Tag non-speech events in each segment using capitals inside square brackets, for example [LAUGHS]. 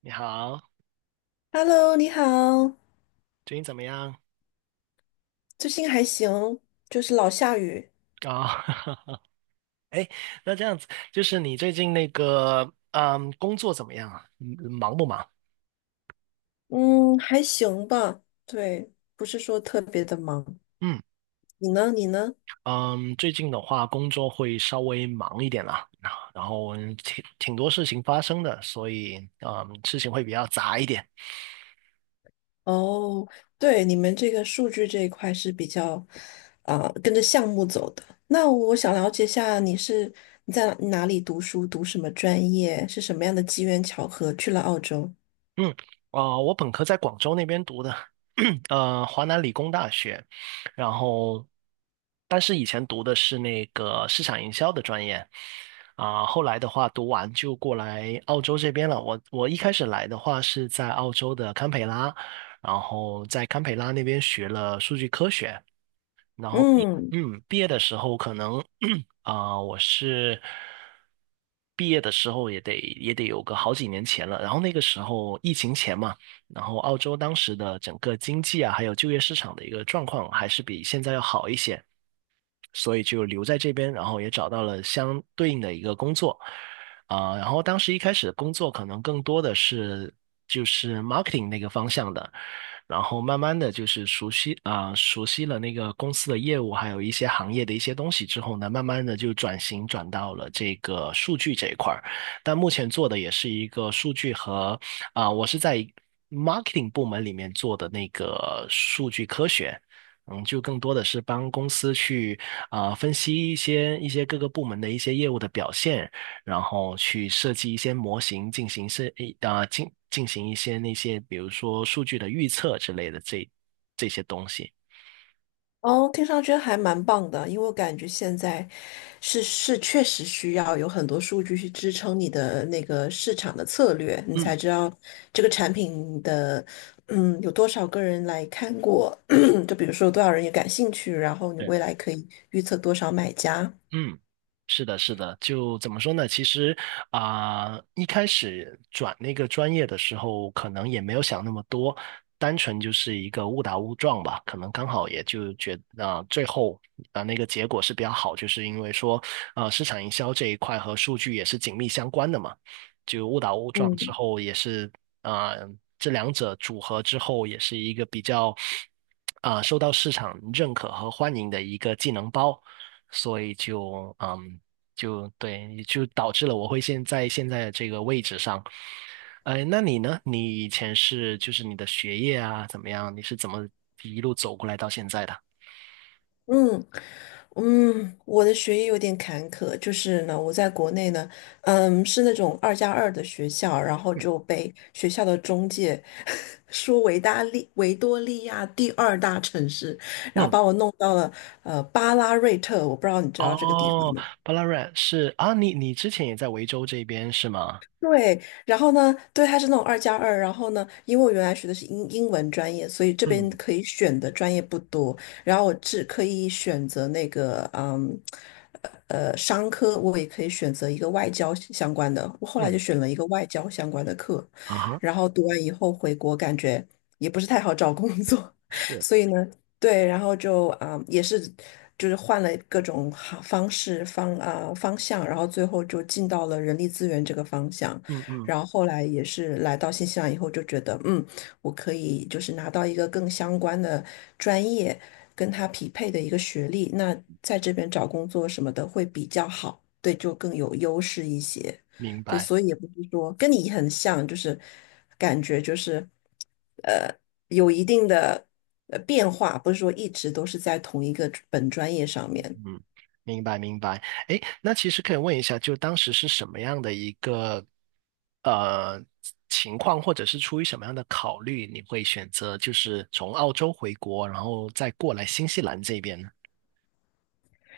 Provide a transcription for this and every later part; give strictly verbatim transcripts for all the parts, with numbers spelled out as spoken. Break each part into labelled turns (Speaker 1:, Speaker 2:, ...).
Speaker 1: 你好，
Speaker 2: Hello，你好，
Speaker 1: 最近怎么样？
Speaker 2: 最近还行，就是老下雨，
Speaker 1: 哦，[LAUGHS] 哎，那这样子，就是你最近那个，嗯，工作怎么样啊？嗯忙不忙？
Speaker 2: 嗯，还行吧，对，不是说特别的忙。
Speaker 1: 嗯
Speaker 2: 你呢？你呢？
Speaker 1: 嗯，最近的话，工作会稍微忙一点啦，然后挺挺多事情发生的，所以嗯，事情会比较杂一点。
Speaker 2: 哦，对，你们这个数据这一块是比较，啊、跟着项目走的。那我想了解一下，你是你在哪里读书，读什么专业，是什么样的机缘巧合去了澳洲？
Speaker 1: 嗯，啊、我本科在广州那边读的，[CLEARS THROAT] 呃，华南理工大学，然后，但是以前读的是那个市场营销的专业，啊、后来的话读完就过来澳洲这边了。我我一开始来的话是在澳洲的堪培拉，然后在堪培拉那边学了数据科学。然后毕
Speaker 2: 嗯。
Speaker 1: 嗯毕业的时候可能 [CLEARS THROAT] 啊、我是毕业的时候也得也得有个好几年前了，然后那个时候疫情前嘛，然后澳洲当时的整个经济啊，还有就业市场的一个状况还是比现在要好一些，所以就留在这边，然后也找到了相对应的一个工作，啊、然后当时一开始的工作可能更多的是就是 marketing 那个方向的，然后慢慢的就是熟悉啊、熟悉了那个公司的业务，还有一些行业的一些东西之后呢，慢慢的就转型转到了这个数据这一块儿，但目前做的也是一个数据和啊、我是在。marketing 部门里面做的那个数据科学，嗯，就更多的是帮公司去啊、呃分析一些一些各个部门的一些业务的表现，然后去设计一些模型进行设一啊进进行一些那些比如说数据的预测之类的这这些东西。
Speaker 2: 哦，听上去还蛮棒的，因为我感觉现在是是确实需要有很多数据去支撑你的那个市场的策略，你
Speaker 1: 嗯。
Speaker 2: 才知道这个产品的嗯有多少个人来看过，[CLEARS THROAT] 就比如说多少人也感兴趣，然后你
Speaker 1: 对。
Speaker 2: 未来可以预测多少买家。
Speaker 1: 嗯，是的，是的，就怎么说呢？其实啊、一开始转那个专业的时候，可能也没有想那么多，单纯就是一个误打误撞吧。可能刚好也就觉啊、最后啊、那个结果是比较好，就是因为说啊，市场营销这一块和数据也是紧密相关的嘛。就误打误撞之
Speaker 2: 嗯
Speaker 1: 后，也是啊、这两者组合之后，也是一个比较啊、受到市场认可和欢迎的一个技能包。所以就嗯，就对，就导致了我会现在现在的这个位置上。呃，那你呢？你以前是就是你的学业啊怎么样？你是怎么一路走过来到现在的？
Speaker 2: 嗯。嗯，我的学业有点坎坷，就是呢，我在国内呢，嗯，是那种二加二的学校，然后
Speaker 1: 嗯
Speaker 2: 就被学校的中介 [LAUGHS] 说维大利维多利亚第二大城市，然后
Speaker 1: 嗯，
Speaker 2: 把我弄到了呃巴拉瑞特，我不知道你知道这个地方
Speaker 1: 哦，
Speaker 2: 吗？
Speaker 1: 巴拉瑞是啊，你你之前也在维州这边是吗？
Speaker 2: 对，然后呢，对，它是那种二加二，然后呢，因为我原来学的是英英文专业，所以这边
Speaker 1: 嗯
Speaker 2: 可以选的专业不多，然后我只可以选择那个，嗯，呃，商科，我也可以选择一个外交相关的，我后来就
Speaker 1: 嗯，
Speaker 2: 选了一个外交相关的课，
Speaker 1: 啊哈，
Speaker 2: 然后读完以后回国，感觉也不是太好找工作，[LAUGHS]
Speaker 1: 是，
Speaker 2: 所以呢，对，然后就啊、呃也是就是换了各种好方式方啊、呃方向，然后最后就进到了人力资源这个方向。
Speaker 1: 嗯嗯，
Speaker 2: 然后后来也是来到新西兰以后，就觉得嗯，我可以就是拿到一个更相关的专业，跟他匹配的一个学历，那在这边找工作什么的会比较好，对，就更有优势一些。
Speaker 1: 明
Speaker 2: 对，
Speaker 1: 白。
Speaker 2: 所以也不是说跟你很像，就是感觉就是呃有一定的呃变化，不是说一直都是在同一个本专业上面。
Speaker 1: 嗯，明白明白。哎，那其实可以问一下，就当时是什么样的一个呃情况，或者是出于什么样的考虑，你会选择就是从澳洲回国，然后再过来新西兰这边呢？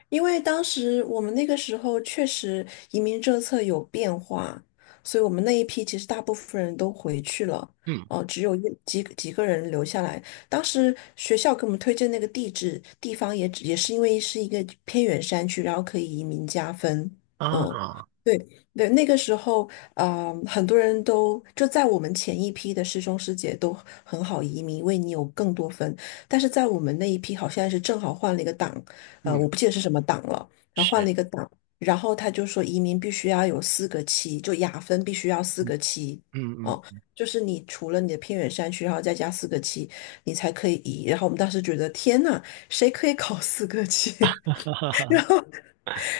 Speaker 2: 因为当时我们那个时候确实移民政策有变化，所以我们那一批其实大部分人都回去了，
Speaker 1: 嗯
Speaker 2: 哦、只有一几几个人留下来。当时学校给我们推荐那个地址地方也只也是因为是一个偏远山区，然后可以移民加分。嗯，
Speaker 1: 啊，
Speaker 2: 对对，那个时候啊、呃很多人都就在我们前一批的师兄师姐都很好移民，因为你有更多分，但是在我们那一批好像是正好换了一个档。呃，
Speaker 1: 嗯
Speaker 2: 我不记得是什么党了，然后换
Speaker 1: 是，
Speaker 2: 了一个党，然后他就说移民必须要有四个七，就雅分必须要四
Speaker 1: 嗯
Speaker 2: 个七，
Speaker 1: 嗯
Speaker 2: 哦，
Speaker 1: 嗯，
Speaker 2: 就是你除了你的偏远山区，然后再加四个七，你才可以移。然后我们当时觉得天呐，谁可以考四个七？
Speaker 1: [LAUGHS] 哈哈哈
Speaker 2: [LAUGHS] 然
Speaker 1: 哈
Speaker 2: 后。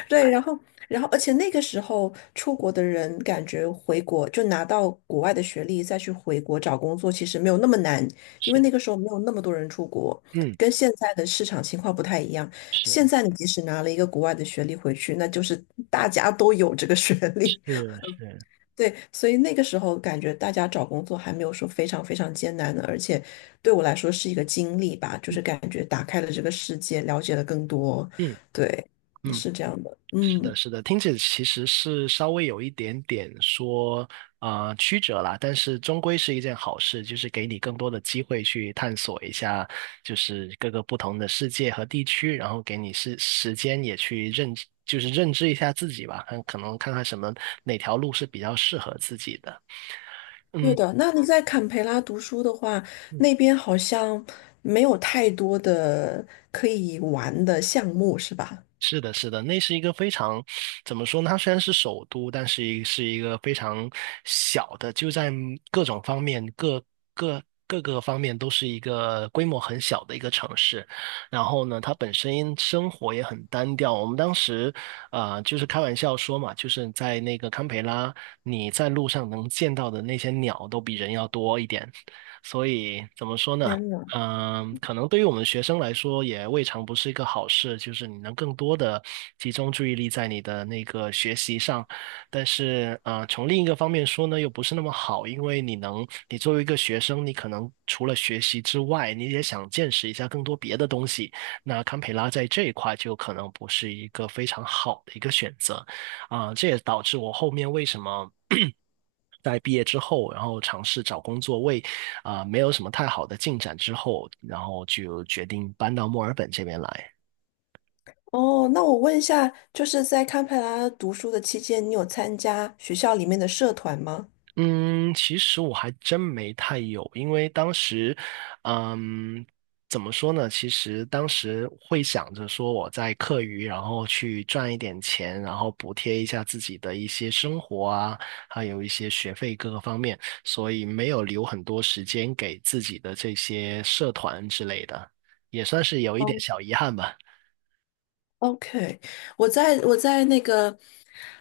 Speaker 2: 对，然后，然后，而且那个时候出国的人，感觉回国就拿到国外的学历，再去回国找工作，其实没有那么难，因为那
Speaker 1: 是，
Speaker 2: 个时候没有那么多人出国，
Speaker 1: 嗯
Speaker 2: 跟现在的市场情况不太一样。现
Speaker 1: 是
Speaker 2: 在你即使拿了一个国外的学历回去，那就是大家都有这个学历，
Speaker 1: 是是，
Speaker 2: [LAUGHS] 对，所以那个时候感觉大家找工作还没有说非常非常艰难的，而且对我来说是一个经历吧，就是感觉打开了这个世界，了解了更多，
Speaker 1: 嗯
Speaker 2: 对，
Speaker 1: 嗯。
Speaker 2: 是这样的，
Speaker 1: 是的，
Speaker 2: 嗯。
Speaker 1: 是的，听起来其实是稍微有一点点说啊呃曲折啦，但是终归是一件好事，就是给你更多的机会去探索一下，就是各个不同的世界和地区，然后给你是时间也去认知就是认知一下自己吧，看可能看看什么哪条路是比较适合自己的。
Speaker 2: 对
Speaker 1: 嗯
Speaker 2: 的，那你在坎培拉读书的话，
Speaker 1: 嗯。
Speaker 2: 那边好像没有太多的可以玩的项目，是吧？
Speaker 1: 是的，是的，那是一个非常，怎么说呢？它虽然是首都，但是一是一个非常小的，就在各种方面、各各各个方面都是一个规模很小的一个城市。然后呢，它本身生活也很单调。我们当时，呃，就是开玩笑说嘛，就是在那个堪培拉，你在路上能见到的那些鸟都比人要多一点。所以怎么说呢？
Speaker 2: 天呐！
Speaker 1: 嗯，可能对于我们学生来说，也未尝不是一个好事，就是你能更多的集中注意力在你的那个学习上。但是，呃，从另一个方面说呢，又不是那么好，因为你能，你作为一个学生，你可能除了学习之外，你也想见识一下更多别的东西。那堪培拉在这一块就可能不是一个非常好的一个选择，啊、这也导致我后面为什么 [CLEARS THROAT]。在毕业之后，然后尝试找工作，为啊、呃没有什么太好的进展之后，然后就决定搬到墨尔本这边来。
Speaker 2: 哦，那我问一下，就是在堪培拉读书的期间，你有参加学校里面的社团吗？
Speaker 1: 嗯，其实我还真没太有，因为当时，嗯，怎么说呢？其实当时会想着说我在课余，然后去赚一点钱，然后补贴一下自己的一些生活啊，还有一些学费各个方面，所以没有留很多时间给自己的这些社团之类的，也算是有一点小遗憾吧。
Speaker 2: OK，我在我在那个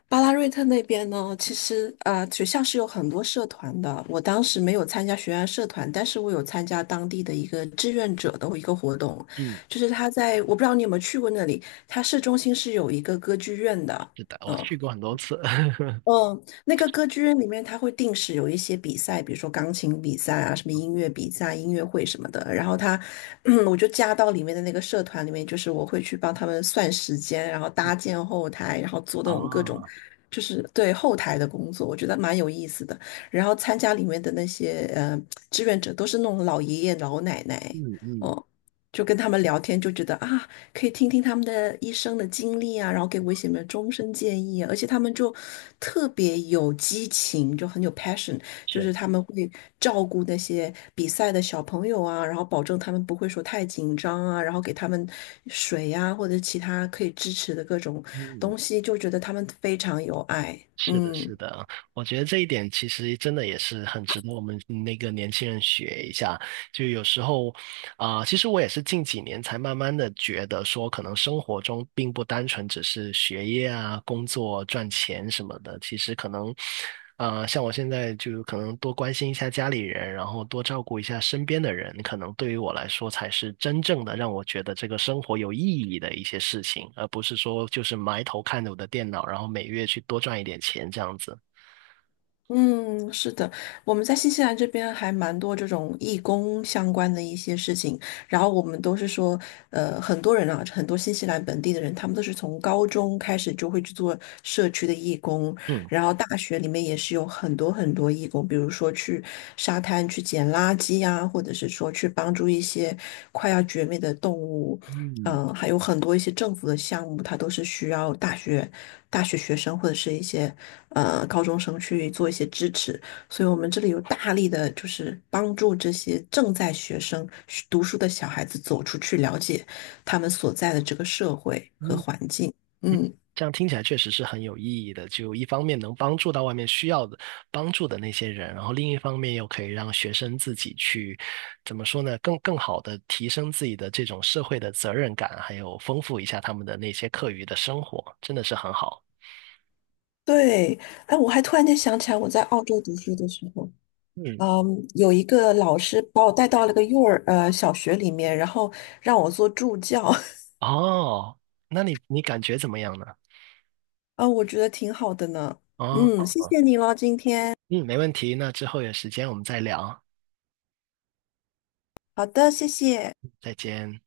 Speaker 2: 巴拉瑞特那边呢，其实啊、学校是有很多社团的。我当时没有参加学院社团，但是我有参加当地的一个志愿者的一个活动，
Speaker 1: 嗯。
Speaker 2: 就是他在我不知道你有没有去过那里，他市中心是有一个歌剧院的，
Speaker 1: 是的，我
Speaker 2: 嗯，
Speaker 1: 去过很多次。[LAUGHS]
Speaker 2: 嗯，那个歌剧院里面，它会定时有一些比赛，比如说钢琴比赛啊，什么音乐比赛、音乐会什么的。然后它，[CLEARS THROAT] 嗯，我就加到里面的那个社团里面，就是我会去帮他们算时间，然后搭建后台，然后做那种各种，
Speaker 1: 哦，
Speaker 2: 就是对后台的工作，我觉得蛮有意思的。然后参加里面的那些呃志愿者，都是那种老爷爷老奶奶，
Speaker 1: 嗯嗯，
Speaker 2: 哦，就跟他们聊天，就觉得啊，可以听听他们的一生的经历啊，然后给我一些什么终身建议啊，而且他们就特别有激情，就很有 passion，就
Speaker 1: 是，
Speaker 2: 是他们会照顾那些比赛的小朋友啊，然后保证他们不会说太紧张啊，然后给他们水呀、或者其他可以支持的各种
Speaker 1: 嗯，
Speaker 2: 东西，就觉得他们非常有爱，
Speaker 1: 是的，
Speaker 2: 嗯。
Speaker 1: 是的，我觉得这一点其实真的也是很值得我们那个年轻人学一下。就有时候啊、呃其实我也是近几年才慢慢的觉得说，可能生活中并不单纯只是学业啊、工作、赚钱什么的。其实可能，呃，像我现在就可能多关心一下家里人，然后多照顾一下身边的人，可能对于我来说才是真正的让我觉得这个生活有意义的一些事情，而不是说就是埋头看着我的电脑，然后每月去多赚一点钱这样子。
Speaker 2: 嗯，是的，我们在新西兰这边还蛮多这种义工相关的一些事情，然后我们都是说，呃，很多人啊，很多新西兰本地的人，他们都是从高中开始就会去做社区的义工，
Speaker 1: 嗯。
Speaker 2: 然后大学里面也是有很多很多义工，比如说去沙滩去捡垃圾呀，或者是说去帮助一些快要绝灭的动物，
Speaker 1: 嗯
Speaker 2: 嗯、还有很多一些政府的项目，它都是需要大学大学学生或者是一些呃高中生去做一些支持。所以我们这里有大力的，就是帮助这些正在学生读书的小孩子走出去，了解他们所在的这个社会和
Speaker 1: 嗯，
Speaker 2: 环境。嗯，
Speaker 1: 这样听起来确实是很有意义的。就一方面能帮助到外面需要的帮助的那些人，然后另一方面又可以让学生自己去，怎么说呢，更更好的提升自己的这种社会的责任感，还有丰富一下他们的那些课余的生活，真的是很好。
Speaker 2: 对，哎，我还突然间想起来，我在澳洲读书的时候，
Speaker 1: 嗯，
Speaker 2: 嗯，有一个老师把我带到了个幼儿呃小学里面，然后让我做助教，
Speaker 1: 哦，那你你感觉怎么样呢？
Speaker 2: [LAUGHS] 啊，我觉得挺好的呢。嗯，
Speaker 1: 哦，
Speaker 2: 谢谢你咯，今天。
Speaker 1: 嗯，没问题。那之后有时间我们再聊，
Speaker 2: 好的，谢谢。
Speaker 1: 再见。